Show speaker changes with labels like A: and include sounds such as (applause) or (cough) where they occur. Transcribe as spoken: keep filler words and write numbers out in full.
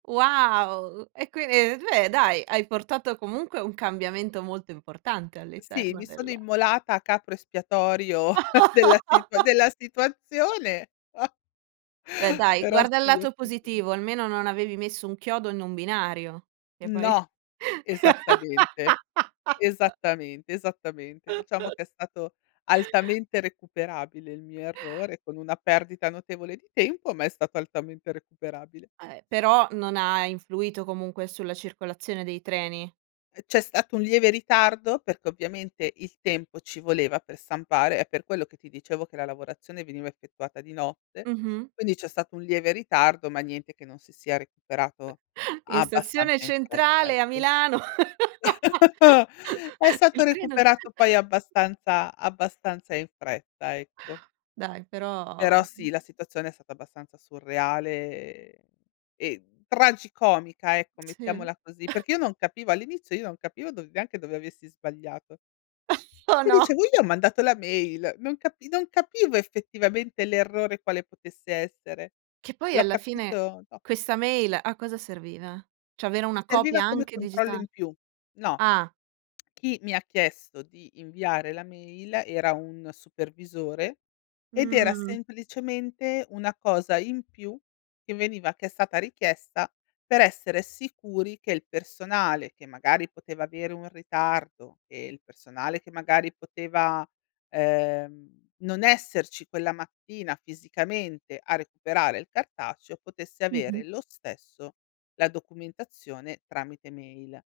A: Wow! Uhm, e que e d ve dai, hai portato comunque un cambiamento molto importante
B: Sì,
A: all'interno
B: mi
A: del
B: sono immolata a capro espiatorio (chuckles) della situa
A: (laughs)
B: della situazione. (chuckles)
A: Beh, dai,
B: Però
A: guarda il
B: sì, ho
A: lato positivo,
B: (unintelligible)
A: almeno non avevi messo un chiodo in un binario, che poi
B: No. Esattamente.
A: (laughs)
B: Esattamente, esattamente. Diciamo
A: (chuckles)
B: che è stato altamente recuperabile il mio errore, con una perdita notevole di tempo, ma è stato altamente recuperabile.
A: Eh, però non ha influito comunque sulla circolazione dei treni.
B: Ehm, c'è stato un lieve ritardo, perché ovviamente il tempo ci voleva per stampare. È per quello che ti dicevo che la lavorazione veniva effettuata di notte.
A: Mh-mh.
B: Quindi. c'è stato un lieve ritardo ma niente che non si sia recuperato
A: (chuckles) In stazione
B: abbastanza in fretta,
A: centrale a
B: ecco.
A: Milano.
B: (chuckles) È
A: (laughs)
B: stato
A: Il treno
B: recuperato poi
A: (chuckles)
B: abbastanza abbastanza in fretta, ecco.
A: Dai, però
B: Però sì, la situazione è stata abbastanza surreale, ehm e tragicomica, ecco
A: Sì.
B: mettiamola così,
A: (chuckles)
B: perché io non capivo all'inizio io non capivo dov neanche dove avessi sbagliato.
A: (chuckles) Oh,
B: Mi
A: no.
B: diceuo: "Io ho mandato la mail." Non capi non capivo effettivamente l'errore, quale potesse essere.
A: Che poi
B: L'ho
A: alla fine
B: capito dopo.
A: questa mail a cosa serviva? ceh avere una copia
B: Serviva come
A: anche
B: controllo
A: digita
B: in più. No.
A: ah.
B: Chi mi ha chiesto di inviare la mail, era un supervisore ed era
A: Mh.
B: semplicemente una cosa in più, che veniva che è stata richiesta per essere sicuri che il personale che magari poteva avere un ritardo, che il personale che magari poteva, ehm, non esserci quella mattina fisicamente a recuperare il cartaceo, potesse
A: Mh-mh.
B: avere lo stesso la documentazione tramite mail.